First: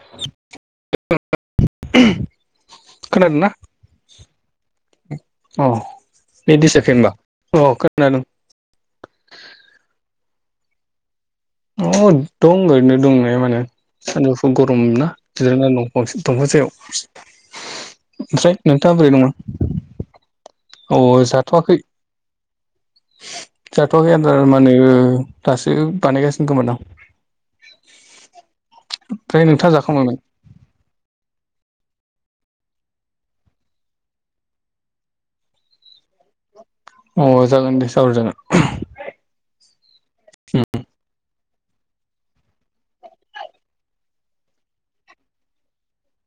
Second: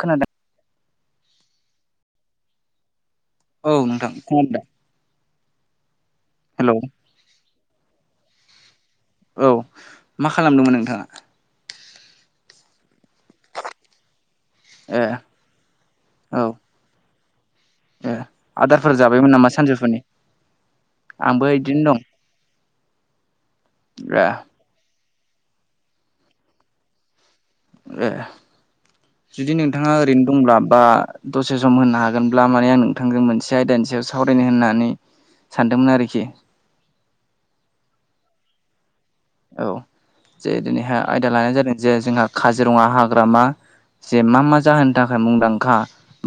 खोनादों [unintelligible] खोनादों ना औ नोंथां खमादा अ बिदिसाखै होनबा अ खोनादोंं औ मा खालामदोंमोन नोंथाङा अ दं ओरैनो दंनाया माने सानजौफु गरम ए ना जिरायना दंफां औ दंफां सायाव ओमफ्राय नोंथाङा बोरै नङा जोंहानि अ जाथ'वाखै जाथ'वाखै आ दं ए नै ओ माने दासो बानायगासिनो दमोन आं ए ओमफ्राय जुदि नोंथाङा जाखांबायमोन ओरैनो दंब्ला बा दसे सम होनो हागोनब्ला माने आं नोंथांजों मोनसे आयदानि सायाव सावरायनो होननानै सानदोंमोन आरोखि अ जागोन दे जर जागोन औ जे दिनैहाय आयदा लानाय जादों जे जोंहा काजिरङा हाग्रामा जे मा मा जाहोननि थाखाय मुंदांखा?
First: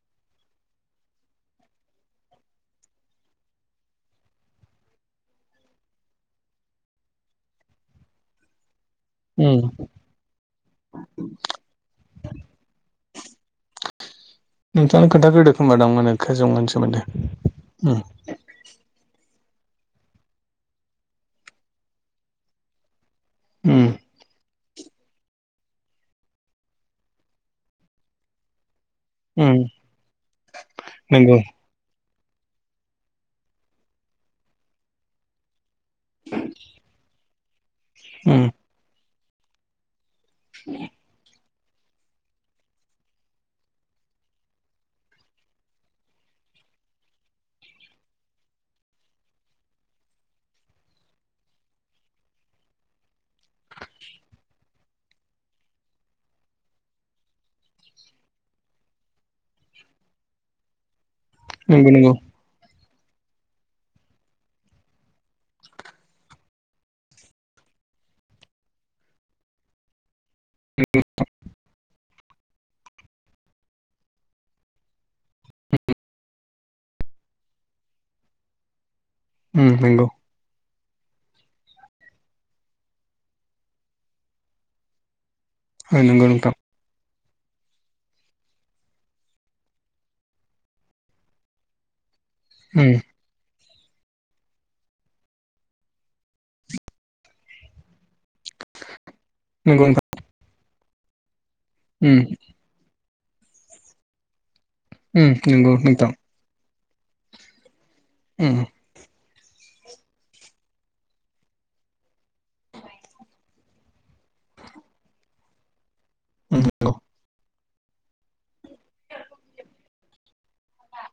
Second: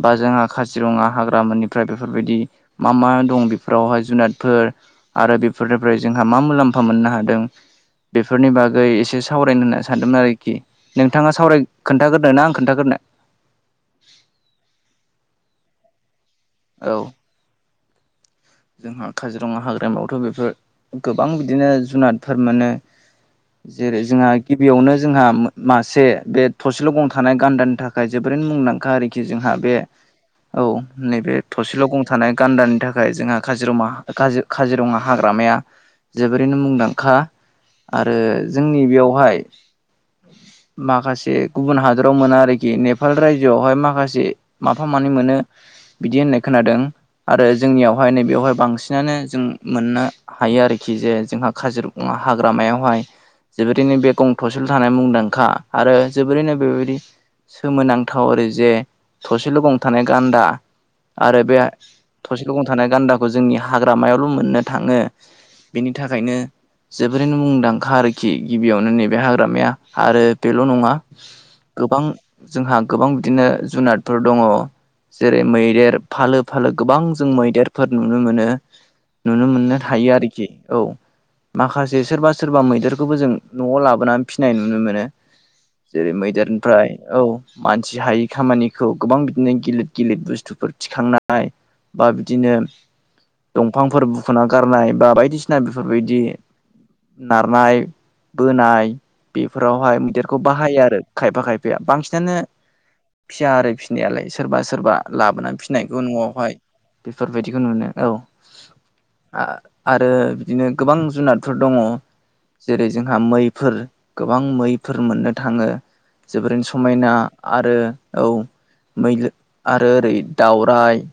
बा जोंहा काजिरङा हाग्रामोननिफ्राय बेफोरबायदि मा मा दं बेफोरावहाय जुनादफोर आरो बेफोरनिफ्राय जोंहा मा मुलाम्फा मोननो हादों बेफोरनि बागै एसे उम सावरायनो होनना सानदोंमोन आरोखि नोंथाङा सावराय खोनथाग्रोना आं खोनथाग्रोनो? नोंथांनो खोन्थाखोदो खोमाादोंंमोन खाजौमोन औ सोमोन्दो जोंहा काजिरङा हाग्रामायावथ' बेफोर गोबां बिदिनो जुनादफोर मोनो उम जेरै जोंहा गिबियावनो जोंहा मासे बे थसेल' गं थानाय गान्दानि थाखाय जोबोरैनो मुंदांखा आरि आरोखि उम जोंहा बे औ नंगौ नैबे थसेल' गंथ गान्दानि थाखाय जोंहा काजिरङा काजिरङा हाग्रामाया जोबोरैनो मुंदांखा आरो उम जोंनि बेयावहाय माखासे गुबुन हादराव मोना आरोखि नेपाल रायजोआवहाय माखासे माफा मानि मोनो। बिदि होननाय खोनादों आरो जोंनियावहाय नैबेयावहाय बांसिनानो जों मोननो हायो आरोखि जे जोंहा काजिरङा हाग्रामायावहाय जोबोरैनो बे गं थ'से थानाय मुंदांखा आरो जोबोरैनो बेबायदि सोमोनांथाव आरो जे थसेल' गं थानाय गान्दा आरो बे नंगौ नंगौ थसे गं थानाय गान्दाखौ जोंनि हाग्रामायावल' मोननो थाङो। बेनि थाखायनो जोबोरैनो मुंदांखा आरोखि गिबियावनो नैबे हाग्रामाया आरो बेल' नङा गोबां जोंहा गोबां बिदिनो जुनादफोर दङ। जेरै मैदेर फालो फालो गोबां जों मैदेर फोर नुनो मोनो नुनो उम मोननो नंगौ हायो आरोखि औ। माखासे सोरबा सोरबा मैदेरखौबो जों न'आव लाबोनानै फिसिनाय नुनो मोनो। जेरै नंगौ नोंथां मैदेरनिफ्राय औ। मानसि हायै खामानिखौ गोबां बिदिनो गिलिर गिलिर बुस्थुफोर थिखांनाय बा बिदिनो उम। दंफांफोर बुखुना गारनाय बा बायदिसिना बेफोरबायदि नारनाय बोनाय नंगौ बेफोरावहाय नोंथां मैदेरखौ बाहायो आरो। खायफा खायफाया उम बांसिनानो फिया आरो फिनायालाय सोरबा सोरबा उम लाबोनानै नंगौ फिसिनायखौ नोंथां न'आवहाय बेफोरबायदिखौ नुनो औ। उम आरो बिदिनो गोबां जुनारफोर दङ। जेरै जोंहा मैफोर गोबां मैफोर मोननो थाङो उम जोबोरैनो नंगौ समायना आरो औ मै आरो ओरै दावराइ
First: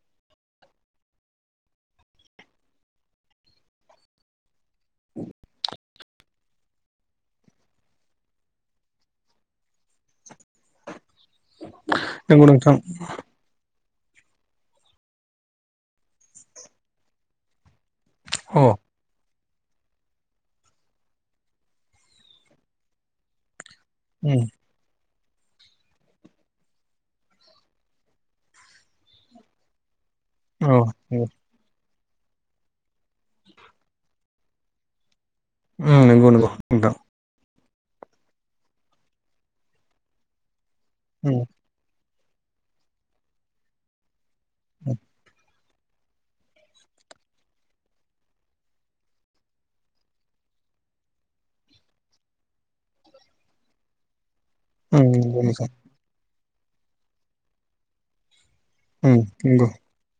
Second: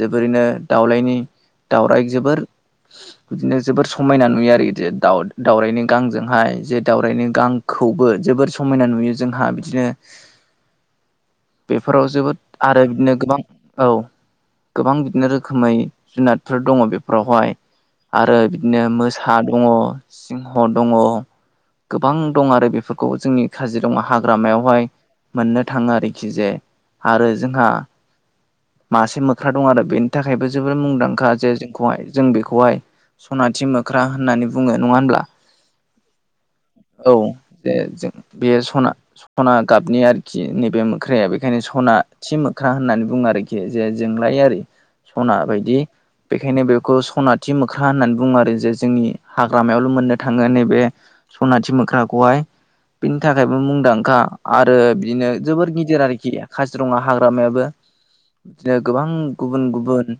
जोबोरैनो दाउलायनि दाउराय जोबोर बिदिनो जोबोर समायना नुयो आरो दाउ दाउरायनि गांजोंहाय जे दावरायनि गां खौबो जोबोर समायना नुयो जोंहा बिदिनो बेफोराव जोबोद नंगौ नोंथां आरो बिदिनो गोबां औ गोबां बिदिनो [unintelligible] जुनादफोर दंङ बेफोरावहाय आरो बिदिनो सा दङ सिंह दङ गोबां दं आरो बेफोरखौ जोंनि काजिरङा उम हाग्रामायावहाय मोननो थाङो आरोखि जे आरो जोंहा मासे मोख्रा दं आरो बे थाखायबो औ जोबोर नंगौ मुंदांखा जे हाय जों बेखौहाय सनाथि मोख्रा होननानै बुङो नङा होनब्ला? उम नंगौ नंगौ। नोंथां औ जे जों बे सना सना गाबनि आरोखि नैबे म मोख्राया उम बेखायनो सना थि मोख्रा होननानै बुङो आरोखि जे जोंलायारि [inaudible] सना बायदि बेखायनो बेखौ सनाथि मोख्रा होननानै बुङो आरो जे जोंनि हाग्रामायावल' मोननो थाङो नैबे सनाथि मोख्राखौहाय बिनि थाखायबो मुंदांखा आरो उम बिदिनो नंगौ नोंथां जोबोर गिदिर आरोखि काजिरङा हाग्रामायाबो बिदिनो गोबां उम नंगौ गुबुन गुबुन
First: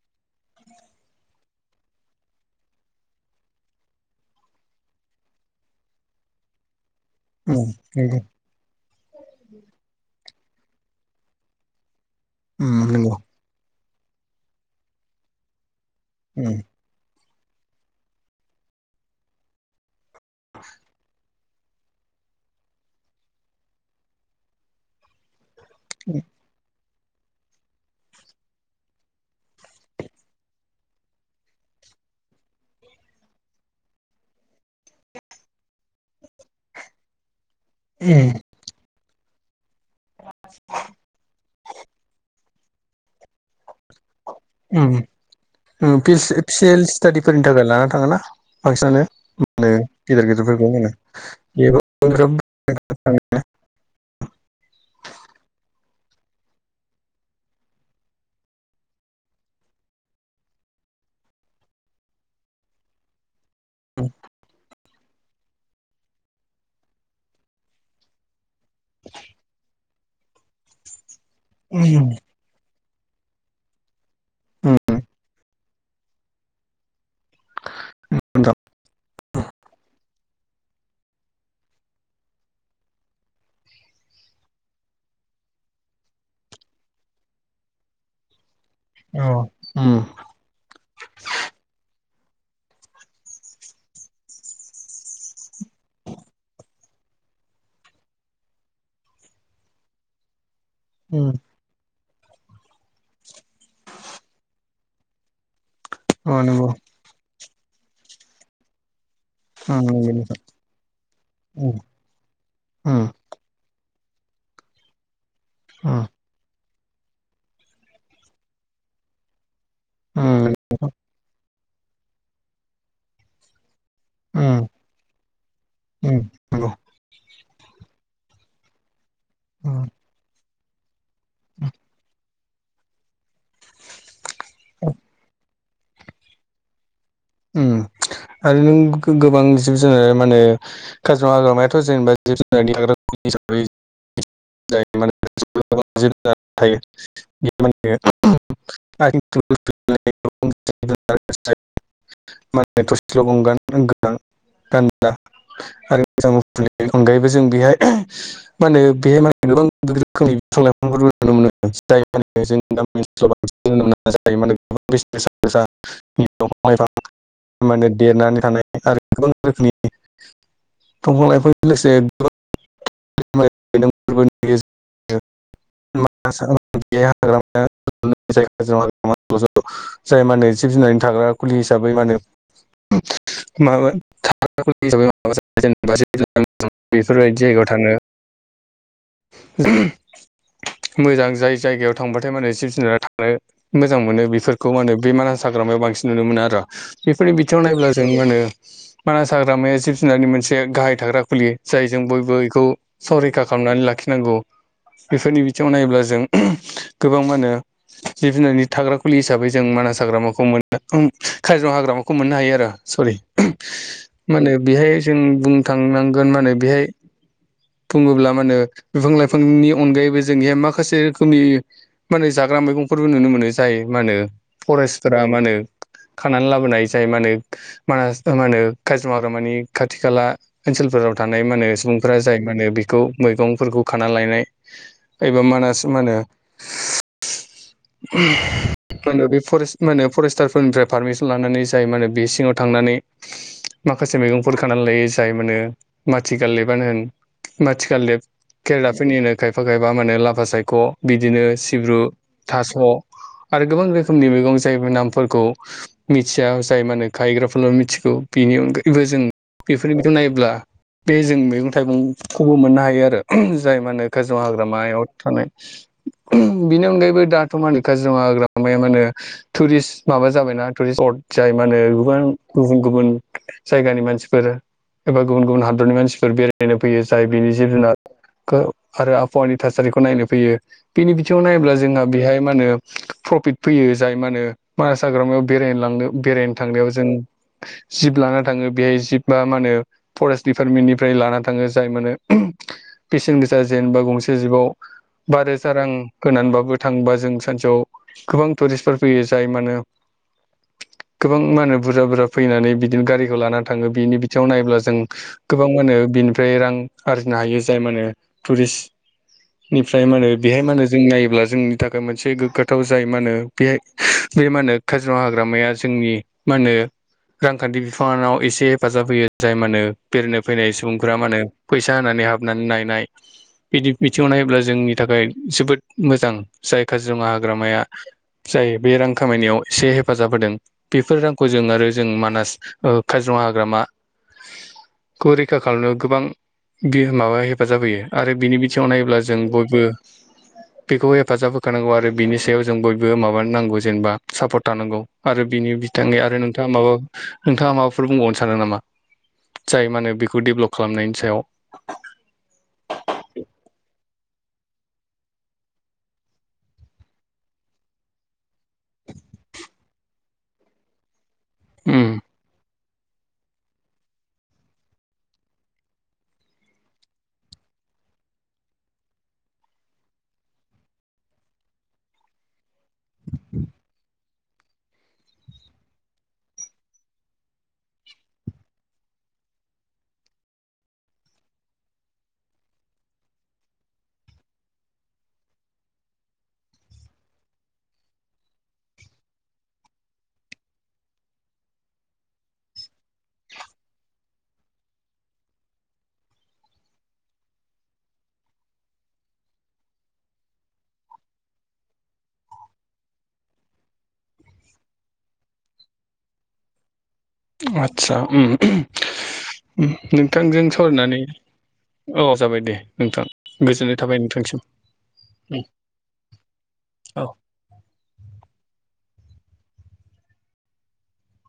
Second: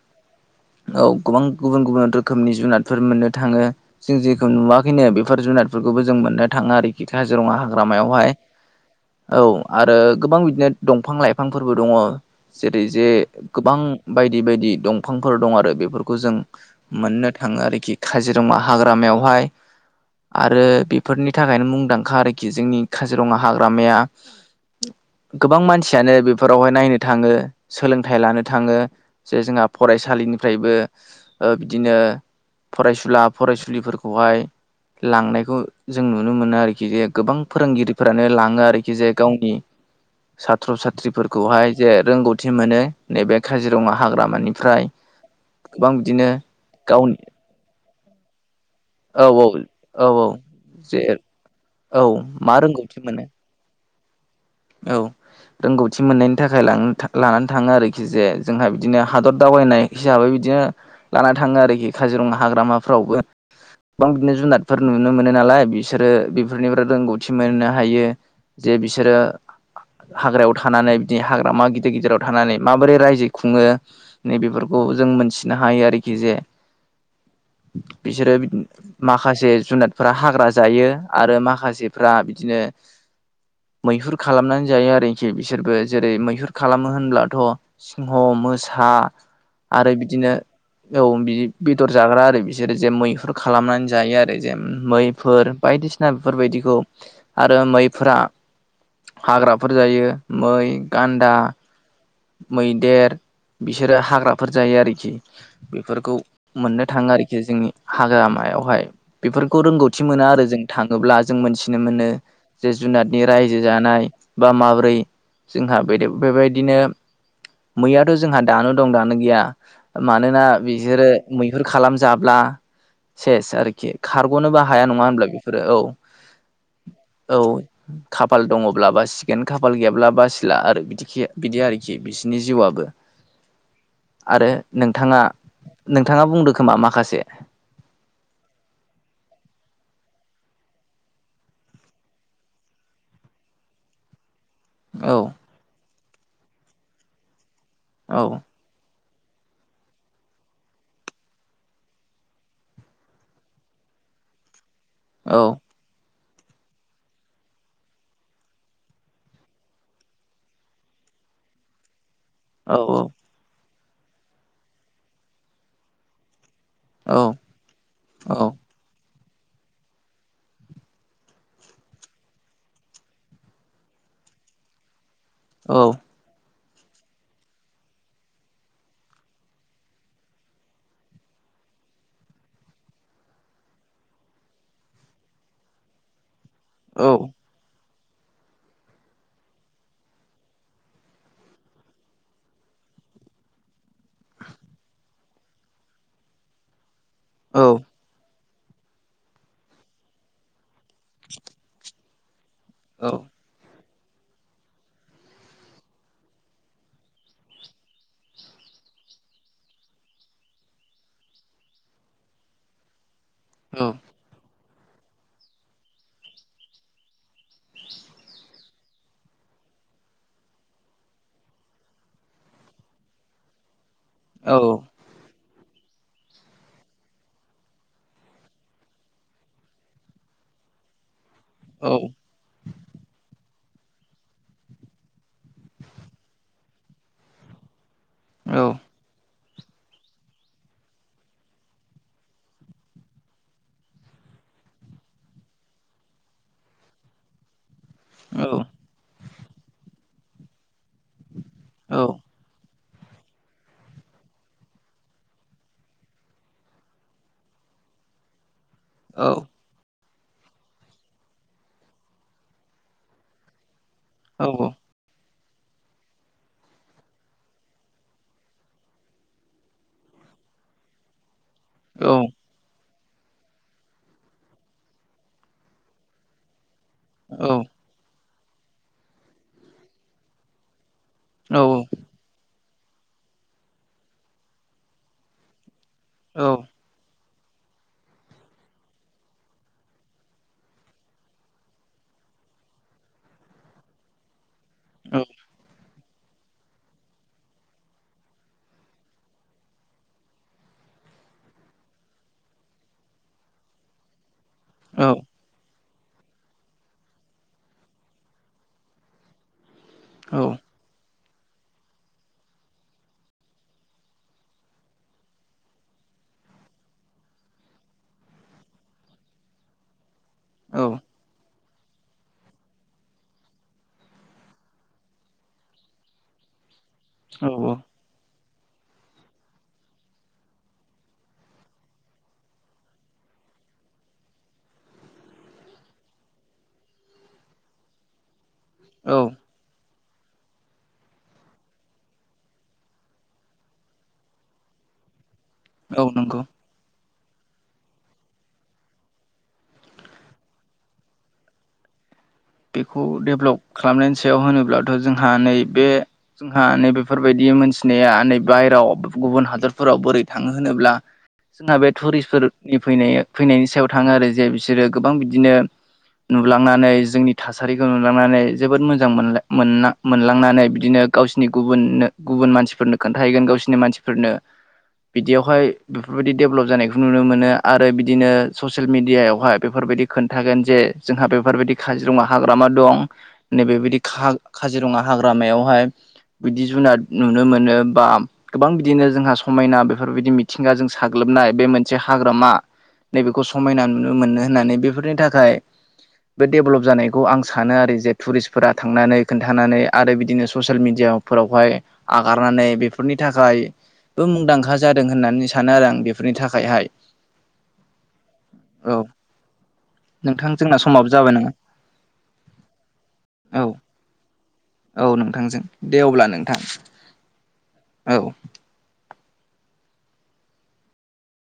औ गोबां गुबुन गुबुन रोखोमनि जुनादफोर मोननो थाङो जों जेखौ नुवाखैनो बेफोर जुनादफोरखौबो जों मोननो थाङा आरोखि काजिरङा उम नंगौ हाग्रामायावहाय औ आरो गोबां बिदिनो दंफां लाइफांफोरबो दङ उम जेरै जे नंगौ गोबां बायदि बायदि दंफांफोर दं आरो बेफोरखौ जों उम मोननो थाङो आरोखि काजिरङा हाग्रामायावहाय आरो बेफोरनि थाखायनो मुंदांखा आरोखि जोंनि काजिरङा हाग्रामाया गोबां मानसि मानसियानो बेफोरावहाय नायनो थाङो सोलोंथाइ लानो थाङो। जे जोंहा फरायसालिनिफ्रायबो ओ बिदिनो फरायसुला फरायसुलिफोरखौहाय लांनायखौ जों नुनो मोनो आरोखि जे गोबां फोरोंगिरिफोरानो लाङो आरोखि जे गावनि साथ्र' साथ्रिफोरखौहाय जे रोंगौथि मोनो नैबे काजिरङा हाग्रामानिफ्राय उम गोबां उम बिदिनो पिसिल गावनि स्टाडिफोरनि थाखाय लाना थाङो ना बांसिनानो औ औ [unintelligible] औ औ गेदेर गेदेरफोरखौ होनो [unintelligible] माने औ रोंगौथि मोननायनि थाखाय लानानै थाङो आरोखि जे जोंहा बिदिनो हादर दावबायनाय हिसाबै बिदिनो लाना थाङो आरोखि काजिरङा हाग्रामाफ्रावबो गोबां बिदिनो जुनादफोर नुनो मोनो नालाय बिसोरो बेफोरनिफ्राय रोंगौथि मोननो हायो। जे बिसोरो हाग्रायाव थानानै बिदि हाग्रामा गिदिर गिदिराव थानानै माबोरै रायजो खुङो नैबेफोरखौ जों मोनथिनो हायो आरोखि जे बिसोरो बि माखासे जुनादफोरा हाग्रा जायो आरो माखासेफ्रा बिदिनो मैहुर खालामनानै जायो आरोखि बिसोरबो जेरै मैहुर खालामो होनब्लाथ' सिंह मोसा हा औ उम आरो बिदिनो औ बि बेदर जाग्रा आरो बिसोरो जे मैहुर खालामनानै जायो आरो जे मैफोर बायदिसिना बेफोरबायदिखौ आरो मैफोरा हाग्राफोर जायो मै उम गान्दा मैदेर बिसोरो हाग्राफोर जायो आरोखि बेफोरखौ अ नंगौ मोननो थाङो आरोखि जोंनि हाग्रामायावहाय बेफोरखौ उम रोंगौथि नंगौ मोना नोंथां आरो जों थाङोब्ला जों उम मोनथिनो मोनो जे उम जुनादनि रायजो जानाय बा माब्रै जोंहा उम बे बेबायदिनो मैयाथ' जोंहा दानो दं दानो गैया मानोना उम बिसोरो मैहुर खालामजाब्ला सेस आरोखि खारग'नोबो उम हाया नङा होनब्ला बेफोरो औ उम नंगौ औ खाफाल दङब्ला बासिगोन खाफाल गैयाब्ला बासिला आरो बिदि खि बिदि आरोखि बिसोरनि जिउआबो आरो नोंथाङा नोंथाङा बुंदो खोमा माखासे उम आरो नों गोबां जिब जुनार माने काजिरङा हाग्रामायाथ' जेनेबा जिब जुनारनि थाग्रा खुलि हिसाबै औ [unintelligible] औ [unintelligible] थ'सेल' गं गोनां गान्दा औ आरो मोजांनि अनगायैबो जों बेहाय माने बेहाय माने गोबां रोखोमनि बिफां लाइफांफोरबो नुनो औ मोनो [unintelligible] [unintelligible] औ। माने देरनानै थानाय आरो गुबुन रोखोमनि दंफां लाइफांजों लोगोसे [unintelligible] औ [unintelligible] जाय माने जिब-जुनारनि थाग्रा खुलि हिसाबै माने औ [unintelligible] थाङो। मोजां जाय जायगायाव थांबाथाय माने जिब जुनारा थानो मोजां मोनो बेफोरखौ मा होनो बे मानास हाग्रामायाव बांसिन नुनो मोनो आरो। बेफोरनि औ बिथिङाव नायब्ला जों मा होनो मानास हाग्रामाया जिब जुनारनि मोनसे गाहाय थाग्रा खुलि। जाय जों बयबो बेखौ औ संरैखा खालामनानै लाखिनांगौ। बेफोरनि बिथिङाव नायोब्ला जों गोबां मा होनो जिब जुनारनि थाग्रा खुलि हिसाबै जों मानास हाग्रामाखौ मोन काजिरङा हाग्रामाखौ मोननो हायो आरो सरि। माने बेहाय जों बुंनो थांनांगोन म होने बेहाय बुंङोब्ला मा होनो बिफां लाइफांनि अनगायैबो जोंहाय माखासे रोखोमनि माने जाग्रा मैगंफोरबो नुनो मोनो जायो मा होनो औ फरेयेसफोरा मा होनो खानानै लाबोनाय जाय मा होनो मानास मा होनो काजिर मावग्रा मानि खाथि खाला ओनसोलफोराव थानाय माने सुबुंफोरा जाय मा होनो बेखौ मैगंफोरखौ खाना लायनाय एबा मानास मा होनो [unintelligible] फरेस्ट मान होन फरेस्टारफोरनिफ्राय पारमिसन लानानै जाय माने बे सिंङाव थांनानै माखासे मैगंफोर खानानै लायो जाय मोनो माथि गालदेबानो होन, माथि खालदेब। औ। केेरेलाफोरनिनो खायफा खायफा माने लाफा सायख' बिदिनो सिब्रु थास' आरो गोबां रोखोमनि मैगं जाय नामफोरखौ मिथिया जाय मा होनो खाहग्राफोरल' मिथिगौ। बेनि अनगायैबो जों औ बेफोरनि नायोब्ला बे जों मैगं थाइगंखौबो मोननो हायो आरो जाय मानो काजिरङा हाग्रामायाव थानाय बिनि अनगायैबो दाथ' माानि काजिरङा हाग्रामाया मा होनो टुरिस्ट माबा जाबायना टुरिस स्पट जाय मा होनो गोबां गुबुन गुबुन जायगानि मानसिफोर एबा गुबुन गुबुन हादरनि मानसिफोर बेराय नायनो फैयो जाय बिनि जिब जुनारखौ आरो आबहावानि थासारिखौ नायनो फैयो। बेनि बिथिंङाव नायोब्ला जोंहा बेहाय मा होनो प्रफिट फैयो जाय मा होनो मानास हाग्रामायाव बेरायनो लांनो औ बेरायनो थांनायाव जों जिब लाना थांङो बेहाय जिबा मा होनो फरेस्ट दिडिपार्टमेन्टनिफ्राय लाना थाङो जाय माने बेसेन गोसा जेनबा गंसे जिबाव औ बा रोजा रां होनानैबाबो थांबा जों सानसेयाव गोबां टुरिस्टफोर फैयो जाय मानो गोबां मा होनो बुरजा बुरजा फैनानै बिदिनो गारिखौ लानानै थांङो बिनि बिथिंङाव नायब्ला जों औ गोबां मान बिनिफ्राय रां आरजिनो हायो जाय माने टुरिस्ट निफ्राय मा होनो औ बेहाय मा होनो जों नायोब्ला जों नि थाखाय मोनसे गोग्गाथाव जाय मा होनो बेाय बे मा होनो काजिरङा हाग्रामाया जोंनि मा होनो रांखान्थि बिफानानाव एसे हेफाजाब होयो जाय मा होनो बेरायनो फैनाय औ सुबुंफोरा मा होनो फैसा सा होनानानै हाबनानै नायनाय बिदि बिथिंङाव नायोब्ला जोंनि थाखाय जोबोद मोजां जाय काजिरङा औ हाग्रामाया जाय बे रां खामायनायाव एसे हेफाजाब होदों बेफोर रांखौ जों आरो जों मानास काजिरङा हाग्रामा खौ रैखा खालामनायाव गोबां बियो माबा हेफाजाब होयो आरो बिनि बिथिंङाव औ नायोब्ला जों बयबो बेखौ हेफाजाब होखानांगौ आरो बिनि सायाव जों बयबो माबानो नांगौ जेनेबा सापर्ट थानांगौ आरो बिनि औ बिथांनि नंगौ आरो नोंथांङा माबा नोंथांङा माबाफोर बुंबावनो सानो नामा? जाय मा होनो बेखौ डेभेलप खालामनायनि सायाव बेखौ डेभलप खालामनानै सायाव होनोब्लाथ' जोंहा नैबे जोंहा नै बेफोरबायदि मोनथिनाया नै बायेरायाव गुबुन हादरफोराव बोरै थांङो होनोब्ला जोंहा बे उम टुरिसफोर नि फैनाय फैनायनि सायाव थांङो आरो जे बिसोरो गोबां बिदिनो नुलांनानै जोंनि थासारिखौ नुलांनानै जोबोद मोजां मोना मोना मोनलांनानै बिदिनो गावसिनि गुबुननो गुबुन मानसिफोरनो खोन्थाहैगोन गावसिनि मानसिफोरनो बिदियावहाय बेफोरबायदि दडेभेलप जानायखौ नुनो मोनो आरो बिदिनो ससियेल मेडियायावहाय बेफोरबायदि खोन्थागोन जे जोंहा बेफोरबायदि खा काजिरङा हाग्रामा दं नैबेबायदि का काजिरङा हाग्रामायावहाय बिदि जुनाद नुनो मोनो बा गोबां बिदिनो जोंहा समायना बेफोरबायदि मिथिंगा जों साग्लोबनाय बे मोनसे हाग्रामा नैबेखौ समायना नुनो मोनो होननानै बेफोरनि थाखाय बे डेभेलप जानायखौ आं सानो आरो जे टुरिस्टफोरा थांनानै खोनन्थानानै आरो बिदिनो ससियेल मिडियाफोरावहाय आगारनानै बेफोरनि थाखाय मुंदांखा जादों होननानै सानो आरो आं बेफोरनि थाखायहाय आस्सा ओम औ नोंथां नोंथांजों जोंना समाबो सावरायनानै जाबाय नामा अ जाबाय दे नोंथां औ गोजोननाय थाबाय नोंथांसिम औ नोंथांजों उम, दे अब्ला नोंथां औ औ